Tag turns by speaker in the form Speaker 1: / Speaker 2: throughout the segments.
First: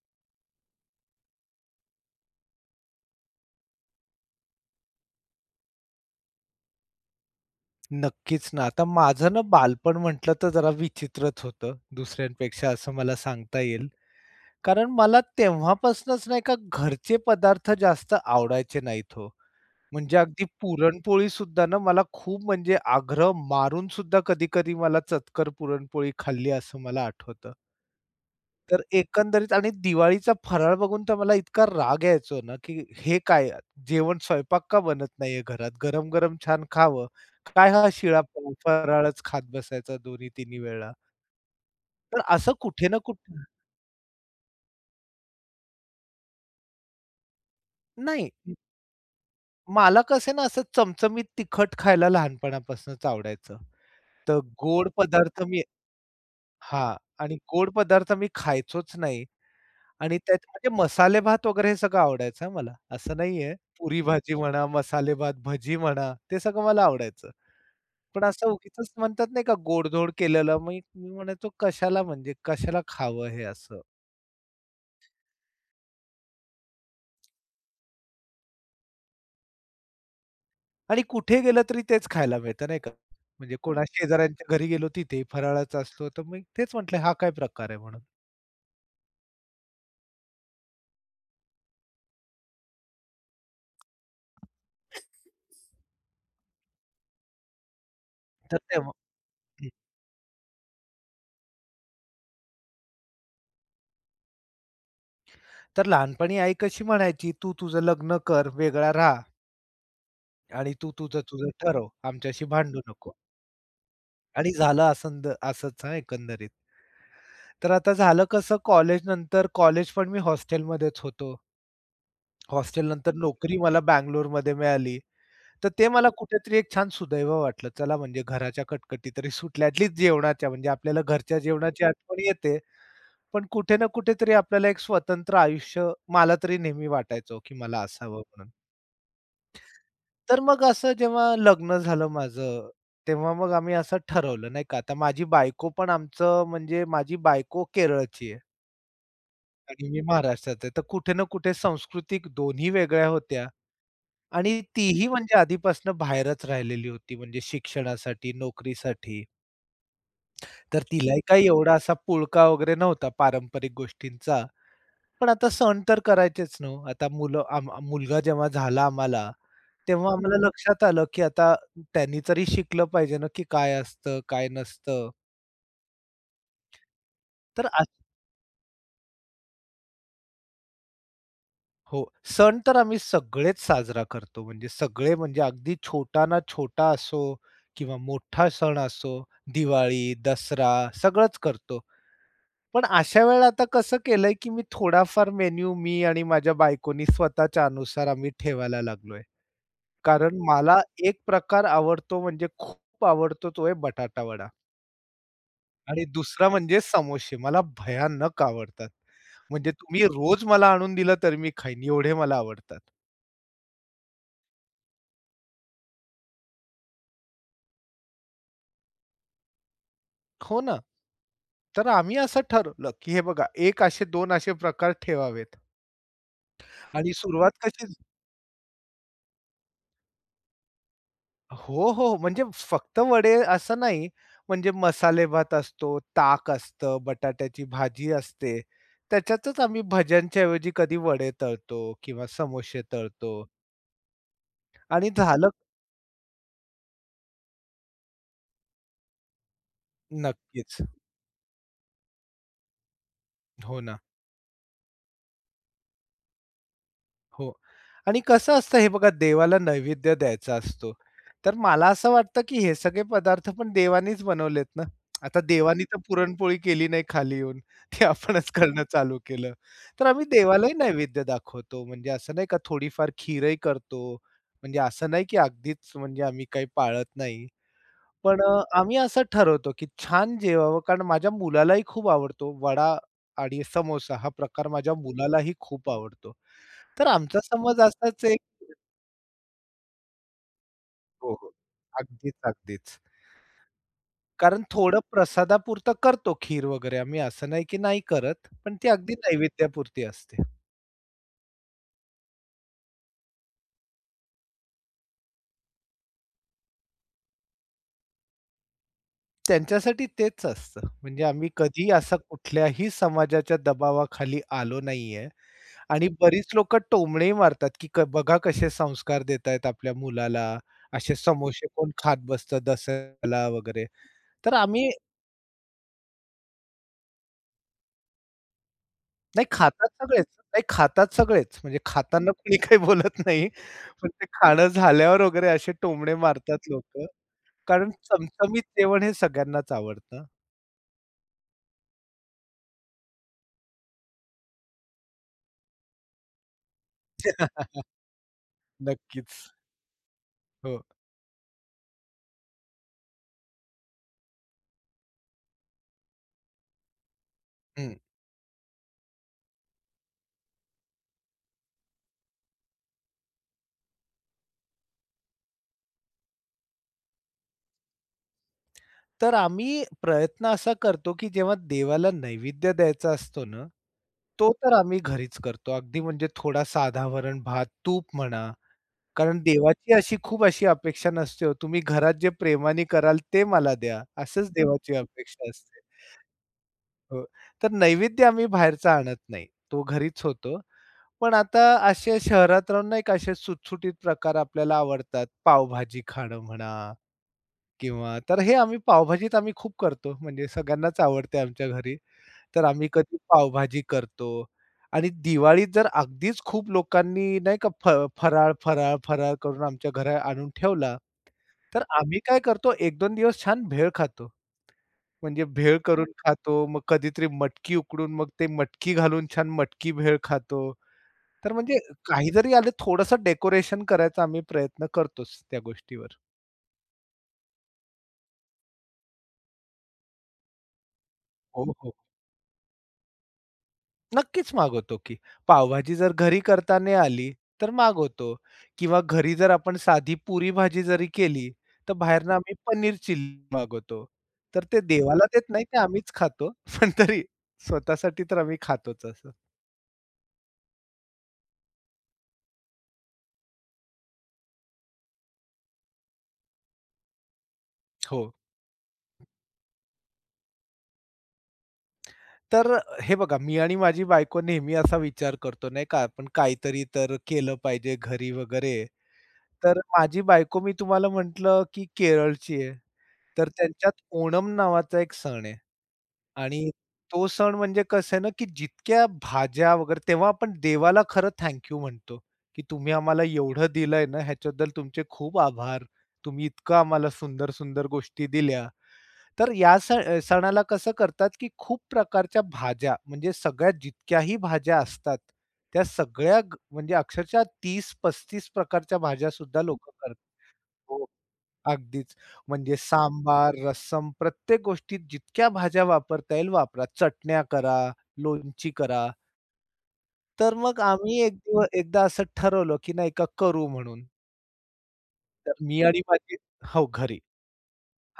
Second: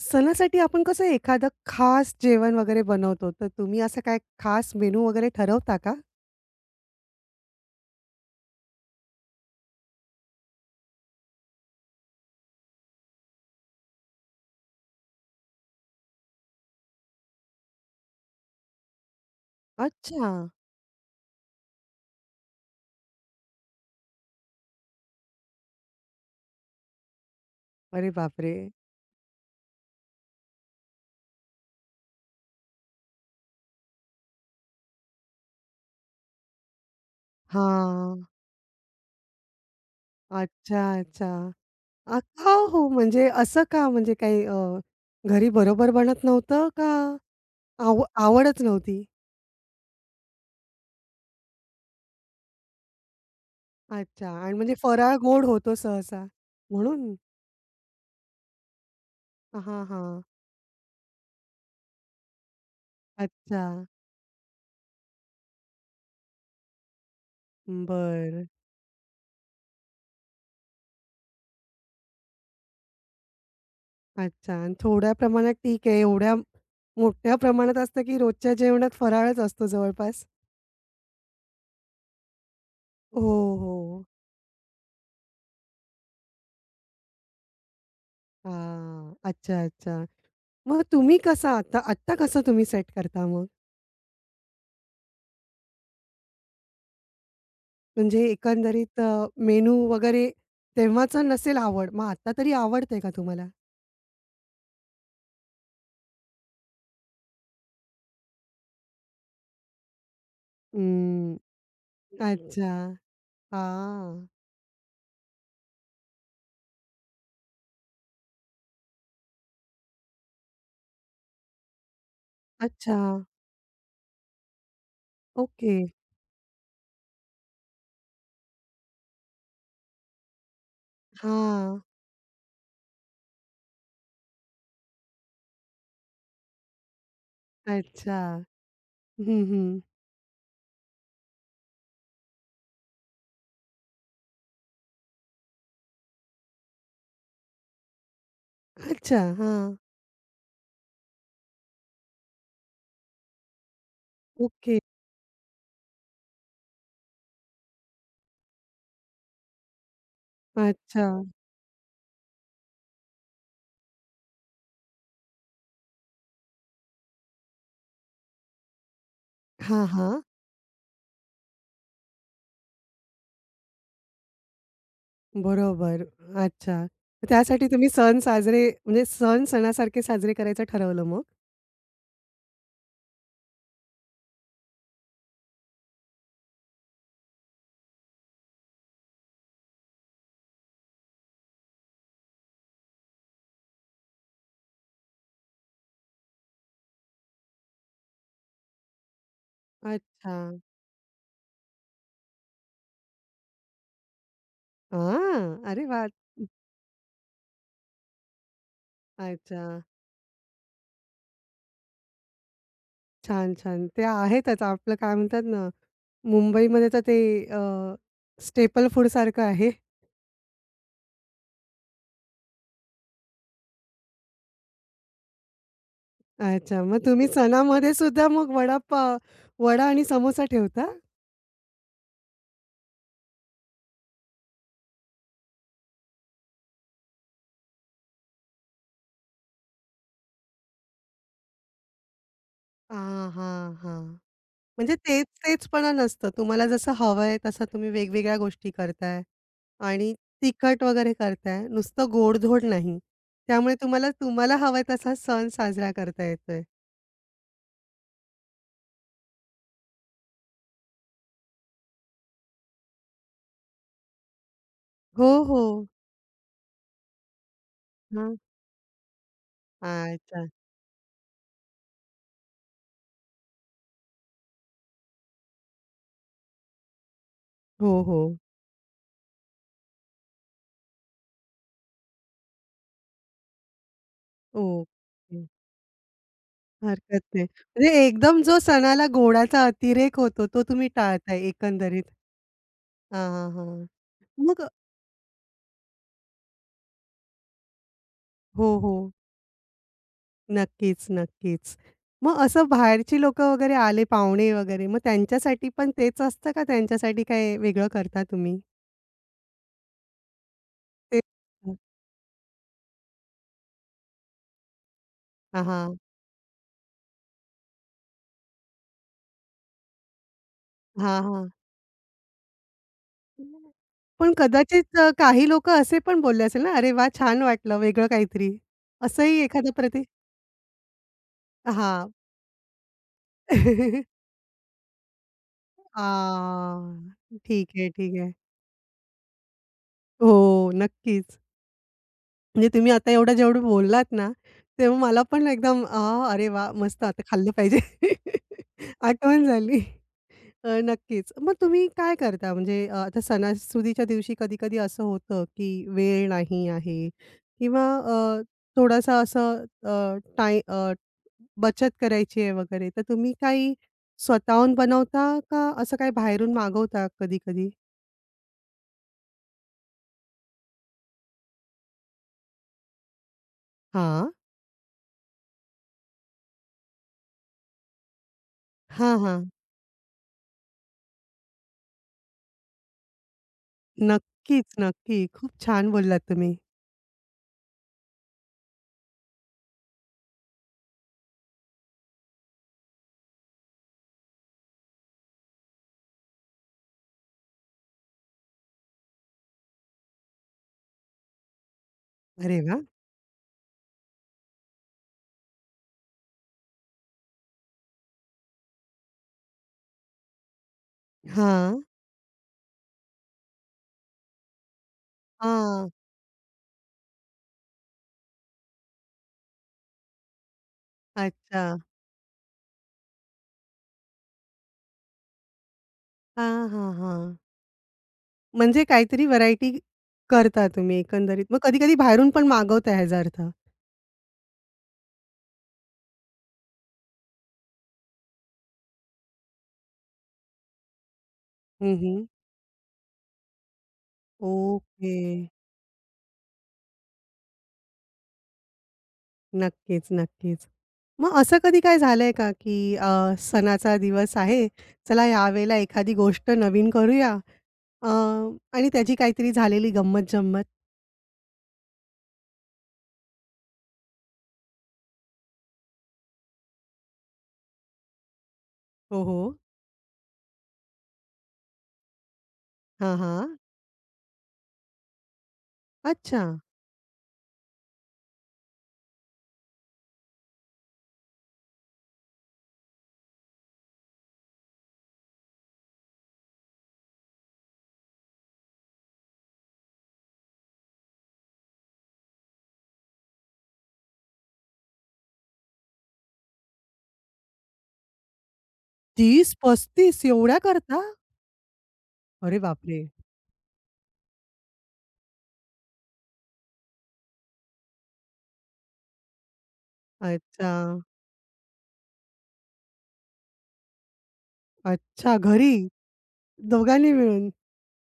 Speaker 1: सणासाठी आपण कसं एखादं खास जेवण वगैरे बनवतो, तर तुम्ही असं काय खास मेनू वगैरे ठरवता का?
Speaker 2: नक्कीच ना. आता माझं ना बालपण म्हटलं तर जरा विचित्रच होतं, दुसऱ्यांपेक्षा असं मला सांगता येईल. कारण मला तेव्हापासनंच नाही का घरचे पदार्थ जास्त आवडायचे नाहीत हो. म्हणजे
Speaker 1: अच्छा.
Speaker 2: अगदी पुरणपोळीसुद्धा ना मला खूप म्हणजे आग्रह मारून सुद्धा कधी-कधी मला चतकर पुरणपोळी खाल्ली असं मला आठवतं.
Speaker 1: अरे बापरे!
Speaker 2: तर एकंदरीत आणि दिवाळीचा फराळ बघून तर मला इतका राग यायचो ना, की हे काय जेवण स्वयंपाक का बनत नाहीये घरात? गरम-गरम छान खावं. काय हा
Speaker 1: हां.
Speaker 2: शिळा फराळच खात बसायचा 2-3
Speaker 1: अच्छा,
Speaker 2: वेळा.
Speaker 1: अच्छा.
Speaker 2: तर
Speaker 1: का
Speaker 2: असं
Speaker 1: हो?
Speaker 2: कुठे ना
Speaker 1: म्हणजे
Speaker 2: कुठे
Speaker 1: असं का? म्हणजे काही घरी बरोबर बनत नव्हतं का आव
Speaker 2: नाही,
Speaker 1: आवडच नव्हती?
Speaker 2: मला कसं ना असं चमचमीत तिखट खायला लहानपणापासूनच आवडायचं.
Speaker 1: अच्छा
Speaker 2: तर
Speaker 1: आणि म्हणजे
Speaker 2: गोड
Speaker 1: फराळ
Speaker 2: पदार्थ
Speaker 1: गोड
Speaker 2: मी
Speaker 1: होतो सहसा
Speaker 2: हां.
Speaker 1: म्हणून?
Speaker 2: आणि गोड पदार्थ मी खायचोच नाही.
Speaker 1: हां, हां.
Speaker 2: आणि त्यात म्हणजे मसाले भात वगैरे हे सगळं आवडायचं हां मला. असं नाहीये.
Speaker 1: अच्छा.
Speaker 2: पुरी भाजी म्हणा, मसाले भात, भजी म्हणा, ते सगळं मला आवडायचं. पण
Speaker 1: बरं.
Speaker 2: असं उगीचच म्हणतात नाही का गोडधोड केलेलं मी मी म्हणायचो कशाला म्हणजे कशाला खावं हे असं.
Speaker 1: अच्छा आणि थोड्या प्रमाणात ठीक आहे. एवढ्या मोठ्या प्रमाणात असतं, की रोजच्या जेवणात फराळच असतो जवळपास.
Speaker 2: आणि कुठे गेलं तरी तेच खायला मिळतं नाही का.
Speaker 1: हो,
Speaker 2: म्हणजे कोणा
Speaker 1: हो.
Speaker 2: शेजाऱ्यांच्या घरी गेलो तिथेही फराळाचा असतो. तर मी तेच म्हटलं हा काय प्रकार आहे म्हणून.
Speaker 1: हां. अच्छा, अच्छा. मग तुम्ही कसा आता आत्ता कसं तुम्ही सेट करता मग? म्हणजे
Speaker 2: तर तेव्हा
Speaker 1: एकंदरीत
Speaker 2: हं.
Speaker 1: मेनू वगैरे तेव्हाचं नसेल आवड, मग आता तरी आवडते का तुम्हाला?
Speaker 2: तर लहानपणी आई कशी म्हणायची, "तू तुझं लग्न कर, वेगळा राहा आणि तू तुझं
Speaker 1: हं.
Speaker 2: तुझं ठरव. आमच्याशी
Speaker 1: अच्छा.
Speaker 2: भांडू नको."
Speaker 1: हां.
Speaker 2: आणि झालं असंच हां, एकंदरीत. तर आता झालं कसं कॉलेज नंतर। कॉलेज पण मी हॉस्टेलमध्येच होतो.
Speaker 1: अच्छा.
Speaker 2: हॉस्टेलनंतर नोकरी मला बंगलोरमध्ये मिळाली. तर
Speaker 1: ओके.
Speaker 2: ते मला कुठेतरी एक छान सुदैव वाटलं. चला म्हणजे घराच्या कटकटी तरी सुटल्या ॲट जेवणाच्या म्हणजे आपल्याला घरच्या
Speaker 1: हां.
Speaker 2: जेवणाची आठवण येते. पण कुठे ना कुठेतरी आपल्याला एक स्वतंत्र आयुष्य मला तरी नेहमी वाटायचं, हो, की मला असावं
Speaker 1: अच्छा.
Speaker 2: म्हणून.
Speaker 1: हं, हं.
Speaker 2: तर मग असं जेव्हा लग्न झालं माझं, तेव्हा मग आम्ही असं ठरवलं नाही का, आता माझी बायको पण आमचं म्हणजे माझी बायको केरळची आहे
Speaker 1: अच्छा. हां.
Speaker 2: आणि मी महाराष्ट्राचा आहे. तर कुठे ना कुठे सांस्कृतिक दोन्ही वेगळ्या होत्या आणि
Speaker 1: ओके.
Speaker 2: तीही म्हणजे आधीपासून बाहेरच राहिलेली होती म्हणजे शिक्षणासाठी, नोकरीसाठी. तर तिलाही
Speaker 1: अच्छा.
Speaker 2: काही एवढा असा पुळका वगैरे नव्हता पारंपरिक गोष्टींचा. पण आता सण तर करायचेच ना हो. आता मुलं मुलगा जेव्हा झाला आम्हाला
Speaker 1: हां,
Speaker 2: तेव्हा
Speaker 1: हां.
Speaker 2: आम्हाला लक्षात आलं, की आता त्यांनी तरी शिकलं पाहिजे ना, की काय असतं, काय नसतं.
Speaker 1: बरोबर. अच्छा. मग
Speaker 2: तर
Speaker 1: त्यासाठी
Speaker 2: अ
Speaker 1: तुम्ही सण साजरे म्हणजे सण सणासारखे साजरे करायचं ठरवलं मग?
Speaker 2: हो, सण तर आम्ही सगळेच साजरा करतो. म्हणजे सगळे म्हणजे अगदी छोटा ना छोटा असो किंवा मोठा सण असो, दिवाळी, दसरा सगळंच करतो. पण अशा वेळेला आता कसं केलंय, की मी थोडाफार मेन्यू मी आणि माझ्या बायकोनी स्वतःच्या अनुसार आम्ही ठेवायला लागलोय.
Speaker 1: अच्छा.
Speaker 2: कारण मला एक प्रकार आवडतो म्हणजे खूप आवडतो तो आहे बटाटा वडा.
Speaker 1: हां. अरे
Speaker 2: आणि
Speaker 1: वाह!
Speaker 2: दुसरा म्हणजे समोसे. मला भयानक आवडतात.
Speaker 1: अच्छा.
Speaker 2: म्हणजे तुम्ही रोज मला आणून दिलं तरी मी खाईन, एवढे मला आवडतात.
Speaker 1: छान, छान. ते आहेतच आपलं काय म्हणतात ना, मुंबईमध्ये तर ते अ, स्टेपल फूडसारखं आहे.
Speaker 2: हो ना. तर आम्ही असं ठरवलं, की हे बघा एक असे दोन असे प्रकार ठेवावेत
Speaker 1: अच्छा. मग
Speaker 2: आणि
Speaker 1: तुम्ही
Speaker 2: सुरुवात कशी
Speaker 1: सणामध्ये सुद्धा मग वडापाव वडा आणि समोसा ठेवता?
Speaker 2: हो, हो. हो. म्हणजे फक्त वडे असं नाही, म्हणजे मसाले भात असतो, ताक असतं, बटाट्याची भाजी असते. त्याच्यातच आम्ही भज्यांच्या ऐवजी कधी वडे तळतो किंवा समोसे
Speaker 1: हां,
Speaker 2: तळतो
Speaker 1: हां, हां. म्हणजे
Speaker 2: आणि
Speaker 1: तेच
Speaker 2: झालं
Speaker 1: तेचपणा नसतं. तुम्हाला जसं हवंय तसं तुम्ही वेगवेगळ्या गोष्टी करताय आणि
Speaker 2: नक्कीच.
Speaker 1: तिखट वगैरे करताय. नुसतं गोडधोड नाही. त्यामुळे
Speaker 2: हो ना.
Speaker 1: तुम्हाला तुम्हाला हवाय तसा सण साजरा करता येतोय.
Speaker 2: हो आणि कसं असतं हे बघा देवाला नैवेद्य द्यायचा असतो. तर मला असं वाटतं, की हे सगळे पदार्थ पण देवानीच बनवलेत ना.
Speaker 1: हो,
Speaker 2: आता
Speaker 1: हो.
Speaker 2: देवानी तर पुरणपोळी केली नाही खाली येऊन. ते
Speaker 1: हां.
Speaker 2: आपणच करणं चालू केलं. तर आम्ही
Speaker 1: अच्छा.
Speaker 2: देवालाही नैवेद्य दाखवतो. म्हणजे असं नाही का थोडीफार खीरही करतो. म्हणजे असं नाही, की अगदीच म्हणजे आम्ही काही पाळत नाही.
Speaker 1: हो, हो.
Speaker 2: आम्ही असं ठरवतो, की छान जेवावं कारण माझ्या मुलालाही खूप आवडतो वडा आणि समोसा हा प्रकार माझ्या
Speaker 1: ओके.
Speaker 2: मुलालाही खूप आवडतो. तर
Speaker 1: हरकत
Speaker 2: आमचा
Speaker 1: नाही.
Speaker 2: समज
Speaker 1: म्हणजे
Speaker 2: असाच एक
Speaker 1: एकदम जो सणाला गोडाचा अतिरेक होतो, तो तुम्ही
Speaker 2: हो,
Speaker 1: टाळताय
Speaker 2: हो.
Speaker 1: एकंदरीत.
Speaker 2: अगदीच, अगदीच.
Speaker 1: हां, हां, हां.
Speaker 2: कारण
Speaker 1: मग
Speaker 2: थोडं प्रसादापुरतं करतो खीर वगैरे आम्ही, असं नाही की नाही करत, पण
Speaker 1: हो,
Speaker 2: ती
Speaker 1: हो.
Speaker 2: अगदी नैवेद्यापुरती असते.
Speaker 1: नक्कीच, नक्कीच. मग असं बाहेरची लोकं वगैरे आले, पाहुणे वगैरे, मग त्यांच्यासाठी पण तेच असतं का? त्यांच्यासाठी काय वेगळं करता तुम्ही?
Speaker 2: त्यांच्यासाठी तेच असतं.
Speaker 1: ते
Speaker 2: म्हणजे आम्ही कधीही असं कुठल्याही समाजाच्या दबावाखाली आलो नाहीये
Speaker 1: हां, हां.
Speaker 2: आणि बरीच लोकं टोमणेही मारतात, की बघा कसे संस्कार देतायत आपल्या मुलाला, असे
Speaker 1: हां, हां.
Speaker 2: समोसे कोण खात बसतं दसऱ्याला वगैरे.
Speaker 1: पण
Speaker 2: तर आम्ही
Speaker 1: कदाचित काही लोकं असे पण बोलले असेल ना, "अरे वाह! छान वाटलं, वेगळं काहीतरी." असंही
Speaker 2: नाही
Speaker 1: एखादं
Speaker 2: खातात
Speaker 1: प्रति
Speaker 2: सगळेच, नाही खातात सगळेच. म्हणजे
Speaker 1: हां.
Speaker 2: खाताना कोणी काही बोलत नाही. पण ते खाणं झाल्यावर वगैरे असे टोमणे मारतात
Speaker 1: आ,
Speaker 2: लोकं.
Speaker 1: ठीक आहे,
Speaker 2: कारण
Speaker 1: ठीक आहे.
Speaker 2: चमचमीत जेवण हे सगळ्यांनाच आवडतं.
Speaker 1: हो, नक्कीच. म्हणजे तुम्ही आता एवढं जेवढं बोललात ना, तेव्हा मला पण एकदम आह! अरे वाह! मस्त आता खाल्लं पाहिजे.
Speaker 2: नक्कीच.
Speaker 1: आठवण झाली.
Speaker 2: हो.
Speaker 1: नक्कीच. मग तुम्ही काय करता म्हणजे आता सणासुदीच्या दिवशी कधी-कधी असं होतं, की वेळ नाही आहे किंवा
Speaker 2: हं.
Speaker 1: थोडासा असं बचत करायची आहे वगैरे, तर तुम्ही काही स्वतःहून बनवता का असं काही बाहेरून मागवता कधी-कधी?
Speaker 2: तर आम्ही प्रयत्न असा करतो, की जेव्हा देवाला नैवेद्य द्यायचा असतो ना,
Speaker 1: हां.
Speaker 2: तो तर आम्ही घरीच करतो. अगदी म्हणजे थोडा साधा भात तूप म्हणा
Speaker 1: हां,
Speaker 2: कारण
Speaker 1: हां.
Speaker 2: देवाची अशी खूप अशी अपेक्षा नसते हो. तुम्ही घरात जे प्रेमाने कराल ते मला द्या, असंच हो.
Speaker 1: नक्कीच,
Speaker 2: देवाची
Speaker 1: नक्की.
Speaker 2: अपेक्षा
Speaker 1: खूप
Speaker 2: असते.
Speaker 1: छान बोललात तुम्ही.
Speaker 2: हो. तर नैवेद्य आम्ही बाहेरचा आणत नाही. तो घरीच होतो. पण आता असे शहरात राहून नाही का असे सुटसुटीत प्रकार आपल्याला आवडतात. पावभाजी खाणं म्हणा किंवा तर हे आम्ही पावभाजीत आम्ही खूप करतो. म्हणजे सगळ्यांनाच आवडते आमच्या घरी.
Speaker 1: अरे
Speaker 2: तर
Speaker 1: वाह!
Speaker 2: आम्ही कधी पावभाजी करतो आणि दिवाळीत जर अगदीच खूप लोकांनी नाही का फराळ, फराळ, फराळ करून आमच्या घरात आणून ठेवला, तर
Speaker 1: हां,
Speaker 2: आम्ही काय करतो एक दोन दिवस छान भेळ खातो. म्हणजे भेळ
Speaker 1: हां.
Speaker 2: करून खातो, मग कधीतरी मटकी उकडून मग ते मटकी घालून छान मटकी भेळ खातो. तर
Speaker 1: अच्छा.
Speaker 2: म्हणजे काही जरी आलं थोडंसं डेकोरेशन करायचा आम्ही प्रयत्न करतोच त्या गोष्टीवर.
Speaker 1: हां, हां, हां. म्हणजे काहीतरी व्हरायटी करता तुम्ही एकंदरीत. मग
Speaker 2: हो, हो.
Speaker 1: कधी-कधी बाहेरून पण मागवता ह्याचा अर्थ.
Speaker 2: नक्कीच मागवतो की. पावभाजी जर घरी करता नाही आली, तर मागवतो किंवा घरी जर आपण साधी पुरी-भाजी जरी केली, तर
Speaker 1: हं, हं.
Speaker 2: बाहेरनं आम्ही पनीर चिल्ली मागवतो. तर ते
Speaker 1: ओके.
Speaker 2: देवाला देत नाही, ते आम्हीच खातो. पण तरी स्वतःसाठी तर आम्ही खातोच असं.
Speaker 1: नक्कीच, नक्कीच. मग असं कधी काय झालंय का, की सणाचा दिवस आहे, चला यावेळेला एखादी गोष्ट नवीन करूया अ,
Speaker 2: हो.
Speaker 1: आणि त्याची काहीतरी झालेली गंमत-जंमत?
Speaker 2: तर हे बघा, मी आणि माझी बायको नेहमी असा विचार करतो नाही का, आपण काहीतरी तर केलं पाहिजे घरी वगैरे.
Speaker 1: हो, हो.
Speaker 2: तर माझी बायको मी तुम्हाला म्हटलं, की केरळची आहे.
Speaker 1: हां,
Speaker 2: तर
Speaker 1: हां.
Speaker 2: त्यांच्यात ओणम नावाचा एक सण आहे.
Speaker 1: अच्छा.
Speaker 2: आणि तो सण म्हणजे कसं आहे ना, की जितक्या भाज्या वगैरे तेव्हा आपण देवाला खरं थँक यू म्हणतो, की तुम्ही आम्हाला एवढं दिलंय ना, ह्याच्याबद्दल तुमचे खूप आभार. तुम्ही इतकं आम्हाला सुंदर-सुंदर गोष्टी दिल्या. तर या सणाला कसं करतात, की खूप प्रकारच्या भाज्या म्हणजे सगळ्या जितक्याही भाज्या असतात, त्या सगळ्या म्हणजे अक्षरशः 30-35 प्रकारच्या भाज्यासुद्धा लोकं करतात.
Speaker 1: 30-35 एवढ्या करता?
Speaker 2: हो. अगदीच.
Speaker 1: अरे
Speaker 2: म्हणजे
Speaker 1: बापरे!
Speaker 2: सांबार, रस्सम प्रत्येक गोष्टीत जितक्या भाज्या वापरता येईल वापरा. चटण्या करा, लोणची करा. तर
Speaker 1: अच्छा.
Speaker 2: मग आम्ही एक दिव एकदा असं ठरवलं, की नाही का करू म्हणून.
Speaker 1: अच्छा,
Speaker 2: तर मी
Speaker 1: घरी?
Speaker 2: आणि माझी हो,
Speaker 1: दोघांनी
Speaker 2: घरी.
Speaker 1: मिळून?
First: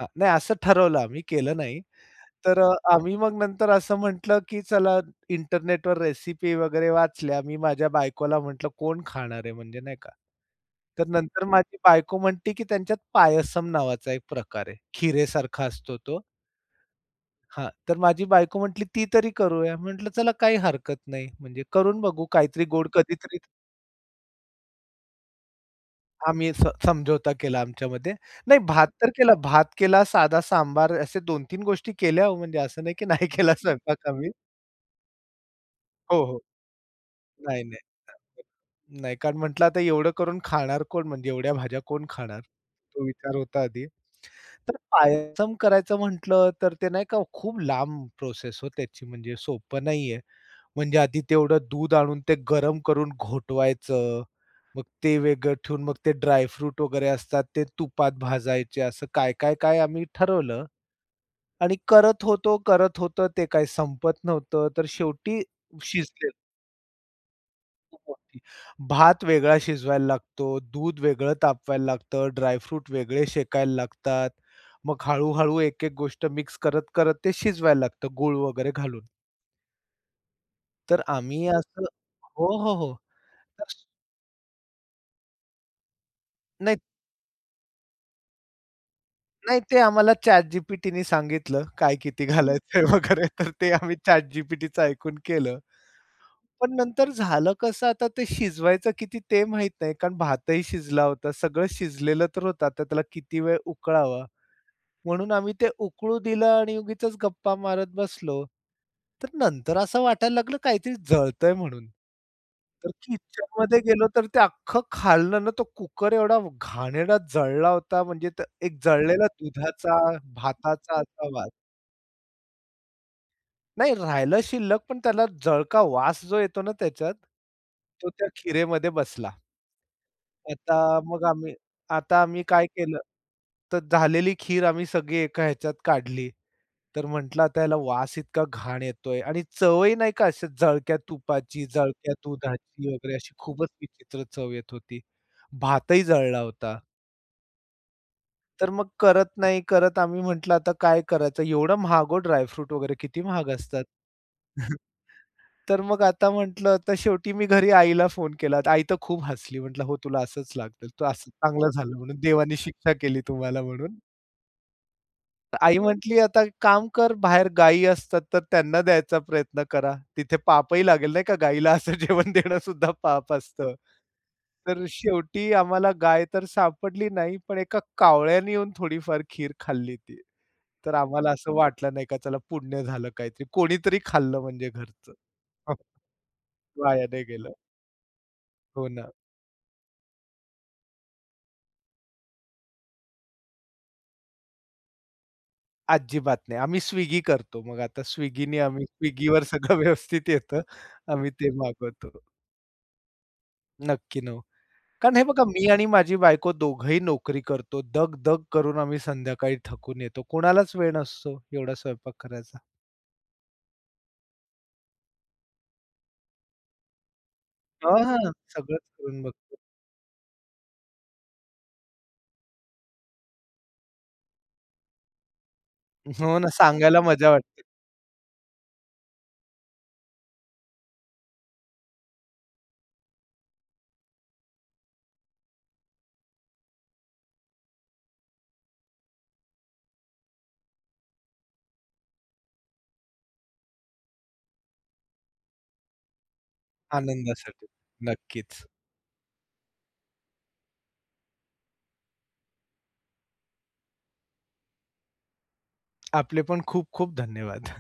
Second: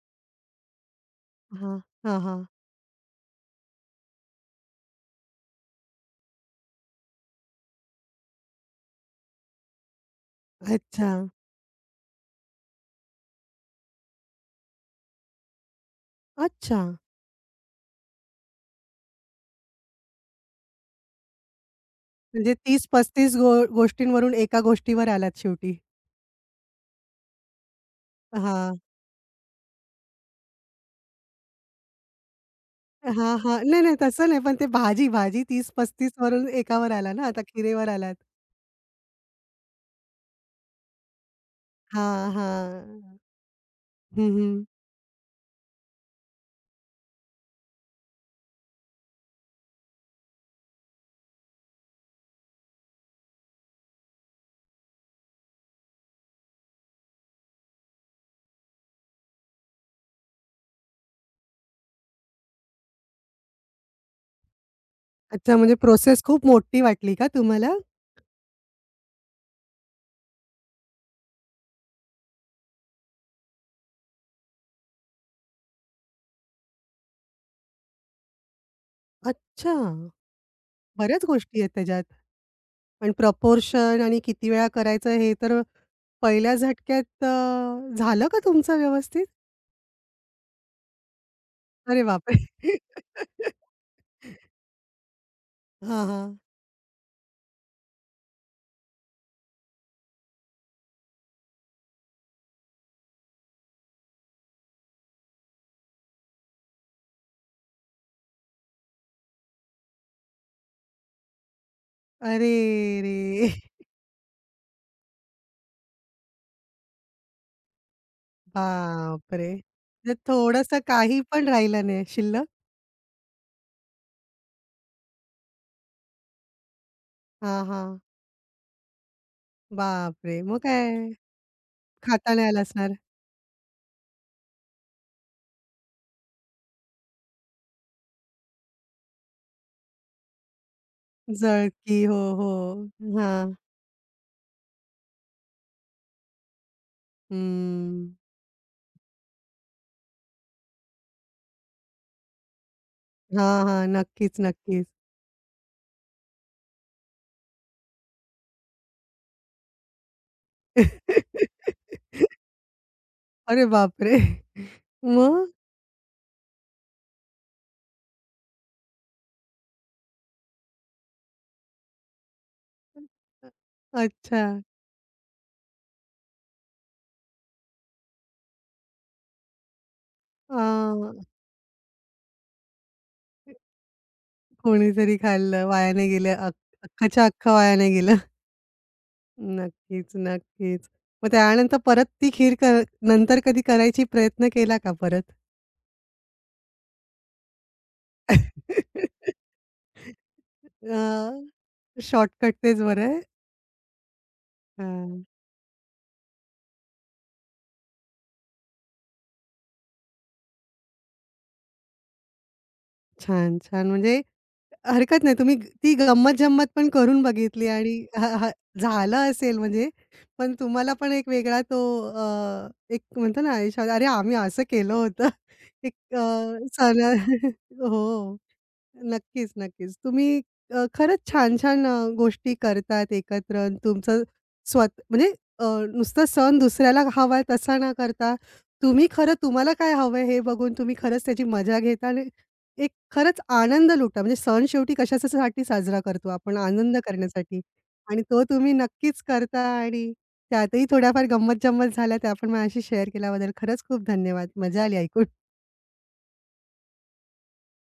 Speaker 2: हां, नाही असं ठरवलं आम्ही, केलं
Speaker 1: हां.
Speaker 2: नाही.
Speaker 1: हां, हां.
Speaker 2: आम्ही मग नंतर असं म्हटलं, की चला इंटरनेटवर रेसिपी वगैरे वाचल्या. मी माझ्या बायकोला म्हटलं, "कोण खाणार आहे?" म्हणजे नाही का. तर
Speaker 1: अच्छा,
Speaker 2: नंतर माझी बायको म्हणते, की त्यांच्यात पायसम नावाचा एक प्रकार आहे. खिरेसारखा असतो तो.
Speaker 1: अच्छा.
Speaker 2: हां, तर माझी बायको म्हटली, "ती तरी करूया." म्हटलं, "चला काही हरकत नाही, म्हणजे करून बघू
Speaker 1: म्हणजे
Speaker 2: काहीतरी
Speaker 1: 30
Speaker 2: गोड."
Speaker 1: पस्तीस
Speaker 2: कधीतरी
Speaker 1: गो गोष्टींवरून एका गोष्टीवर आलात शेवटी.
Speaker 2: आम्ही समझोता केला आमच्यामध्ये. नाही
Speaker 1: हां.
Speaker 2: भात तर केला, भात केला, साधा सांबार असे 2-3 गोष्टी केल्या हो, म्हणजे असं नाही की नाही
Speaker 1: हां,
Speaker 2: केला
Speaker 1: हां. नाही, नाही
Speaker 2: स्वयंपाक
Speaker 1: तसं
Speaker 2: आम्ही.
Speaker 1: नाही, पण ते भाजी 30-35
Speaker 2: हो, हो.
Speaker 1: वरून एकावर आला ना, आता
Speaker 2: नाही, नाही.
Speaker 1: खिरेवर आलात.
Speaker 2: नाही, कारण म्हटलं आता एवढं करून खाणार कोण? म्हणजे एवढ्या भाज्या कोण
Speaker 1: हां,
Speaker 2: खाणार? तो
Speaker 1: हां.
Speaker 2: विचार होता आधी.
Speaker 1: हं, हं.
Speaker 2: तर पायसम करायचं म्हटलं, तर ते नाही का खूप लांब प्रोसेस हो त्याची, म्हणजे सोपं नाहीये. म्हणजे आधी तेवढं दूध आणून ते गरम करून घोटवायचं. मग ते वेगळं ठेवून मग ते ड्रायफ्रूट वगैरे असतात ते तुपात भाजायचे असं काय-काय, काय काय आम्ही ठरवलं आणि करत होतो. ते काही संपत नव्हतं. तर शेवटी
Speaker 1: अच्छा, म्हणजे प्रोसेस
Speaker 2: शिजले
Speaker 1: खूप मोठी वाटली का तुम्हाला?
Speaker 2: खूप मोठी. भात वेगळा शिजवायला लागतो, दूध वेगळं तापवायला लागतं, ड्रायफ्रूट वेगळे शेकायला लागतात. मग हळू एक-एक गोष्ट मिक्स करत-करत ते शिजवायला लागतं गूळ वगैरे घालून.
Speaker 1: अच्छा,
Speaker 2: तर
Speaker 1: बऱ्याच
Speaker 2: आम्ही
Speaker 1: गोष्टी आहेत
Speaker 2: असं
Speaker 1: त्याच्यात.
Speaker 2: हो, हो, हो.
Speaker 1: पण
Speaker 2: तर
Speaker 1: प्रपोर्शन आणि किती वेळा करायचं हे तर पहिल्या
Speaker 2: नाही
Speaker 1: झटक्यात झालं का तुमचं व्यवस्थित?
Speaker 2: नाही ते आम्हाला ChatGPTनी सांगितलं, काय
Speaker 1: अरे
Speaker 2: किती
Speaker 1: बापरे!
Speaker 2: घालायचंय वगैरे तर ते आम्ही ChatGPTच ऐकून केलं.
Speaker 1: हां, हां.
Speaker 2: पण नंतर झालं कसं आता ते शिजवायचं किती ते माहीत नाही कारण भातही शिजला होता, सगळं शिजलेलं तर होतं. आता त्याला किती वेळ उकळावा? म्हणून आम्ही ते उकळू दिलं आणि उगीचच गप्पा मारत बसलो. तर नंतर असं वाटायला लागलं काहीतरी जळतंय म्हणून.
Speaker 1: अरे
Speaker 2: तर
Speaker 1: रे!
Speaker 2: किचनमध्ये गेलो तर ते अख्खं खाल्लं ना तो कुकर एवढा घाणेरडा जळला होता म्हणजे एक जळलेला
Speaker 1: बापरे!
Speaker 2: दुधाचा,
Speaker 1: म्हणजे थोडंसं
Speaker 2: भाताचा
Speaker 1: काही
Speaker 2: असा
Speaker 1: पण
Speaker 2: वास.
Speaker 1: राहिलं नाही शिल्लक?
Speaker 2: नाही राहिलं शिल्लक पण त्याला जळका वास जो येतो ना त्याच्यात,
Speaker 1: हां, हां.
Speaker 2: तो त्या खिरेमध्ये बसला.
Speaker 1: बापरे! मग
Speaker 2: आता
Speaker 1: काय
Speaker 2: मग आम्ही आता
Speaker 1: खाता
Speaker 2: आम्ही
Speaker 1: नाही आलं
Speaker 2: काय
Speaker 1: असणार.
Speaker 2: केलं, तर झालेली खीर आम्ही सगळी एका ह्याच्यात काढली. तर म्हटलं आता याला वास इतका घाण येतोय आणि चवही नाही का अशी जळक्या तुपाची,
Speaker 1: जळकी.
Speaker 2: जळक्या
Speaker 1: हो, हो.
Speaker 2: दुधाची वगैरे अशी
Speaker 1: हां.
Speaker 2: खूपच विचित्र चव येत होती. भातही जळला होता.
Speaker 1: हं.
Speaker 2: तर मग करत नाही करत आम्ही म्हटलं आता काय करायचं? एवढं महाग हो ड्रायफ्रूट वगैरे किती महाग
Speaker 1: हां, हां.
Speaker 2: असतात.
Speaker 1: नक्कीच, नक्कीच.
Speaker 2: तर मग आता म्हटलं तर शेवटी मी घरी आईला फोन केला. तर आई तर खूप हसली. म्हटलं, "हो, तुला असंच लागलं. तू असं चांगलं झालं म्हणून देवाने शिक्षा केली तुम्हाला
Speaker 1: अरे
Speaker 2: म्हणून."
Speaker 1: बापरे! मग?
Speaker 2: तर आई म्हटली, "आता काम कर, बाहेर गायी असतात तर त्यांना द्यायचा प्रयत्न करा. तिथे पापही लागेल नाही का, गाईला असं जेवण देणं सुद्धा पाप असतं."
Speaker 1: अच्छा.
Speaker 2: तर शेवटी आम्हाला गाय तर सापडली नाही, पण एका कावळ्याने येऊन थोडीफार खीर खाल्ली ती. तर
Speaker 1: हां.
Speaker 2: आम्हाला असं वाटलं नाही का, चला पुण्य झालं काहीतरी. कोणीतरी खाल्लं म्हणजे घरचं.
Speaker 1: कोणीतरी खाल्लं, वाया नाही गेलं. अ
Speaker 2: वाया नाही
Speaker 1: अख्खाच्या
Speaker 2: गेलं.
Speaker 1: अख्खं वाया नाही गेलं.
Speaker 2: हो ना.
Speaker 1: नक्कीच, नक्कीच. मग त्यानंतर परत ती खीर क नंतर कधी करायची प्रयत्न केला का परत?
Speaker 2: अजिबात नाही. आम्ही Swiggy करतो. मग आता Swiggyनी आम्ही Swiggyवर सगळं व्यवस्थित येतं.
Speaker 1: अ,
Speaker 2: आम्ही ते मागवतो.
Speaker 1: शॉर्टकट तेच बरं आहे.
Speaker 2: नक्की ना हो. कारण हे
Speaker 1: हां.
Speaker 2: बघा मी आणि माझी बायको दोघंही नोकरी करतो. दग-दग करून आम्ही संध्याकाळी थकून येतो. कोणालाच वेळ नसतो एवढा स्वयंपाक करायचा.
Speaker 1: छान, छान. म्हणजे हरकत नाही. तुम्ही ती गंमत-जंमत पण करून बघितली आणि हां,
Speaker 2: हां,
Speaker 1: हां,
Speaker 2: सगळंच करून
Speaker 1: झालं
Speaker 2: बघतो.
Speaker 1: असेल म्हणजे पण तुम्हाला पण एक वेगळा तो अ, एक म्हणतो ना आयुष्यात, "अरे, आम्ही असं केलं होतं." एक
Speaker 2: हो ना, सांगायला
Speaker 1: सण
Speaker 2: मजा वाटते
Speaker 1: हो. नक्कीच, नक्कीच. खरंच छान-छान गोष्टी करतात एकत्र अन् तुमचं स्वत म्हणजे अ, नुसता सण दुसऱ्याला हवा तसा न करता, तुम्ही खरं तुम्हाला काय हवं हे बघून तुम्ही खरंच त्याची मजा घेता आणि एक खरंच आनंद लुटा. म्हणजे सण शेवटी कशासाठी साजरा करतो आपण आनंद करण्यासाठी
Speaker 2: आनंदासाठी.
Speaker 1: आणि तो
Speaker 2: नक्कीच.
Speaker 1: तुम्ही नक्कीच करता आणि त्यातही थोड्याफार गंमत-जंमत झाल्या त्या पण माझ्याशी शेअर केल्याबद्दल खरंच खूप धन्यवाद. मजा आली ऐकून.
Speaker 2: आपले पण खूप खूप धन्यवाद.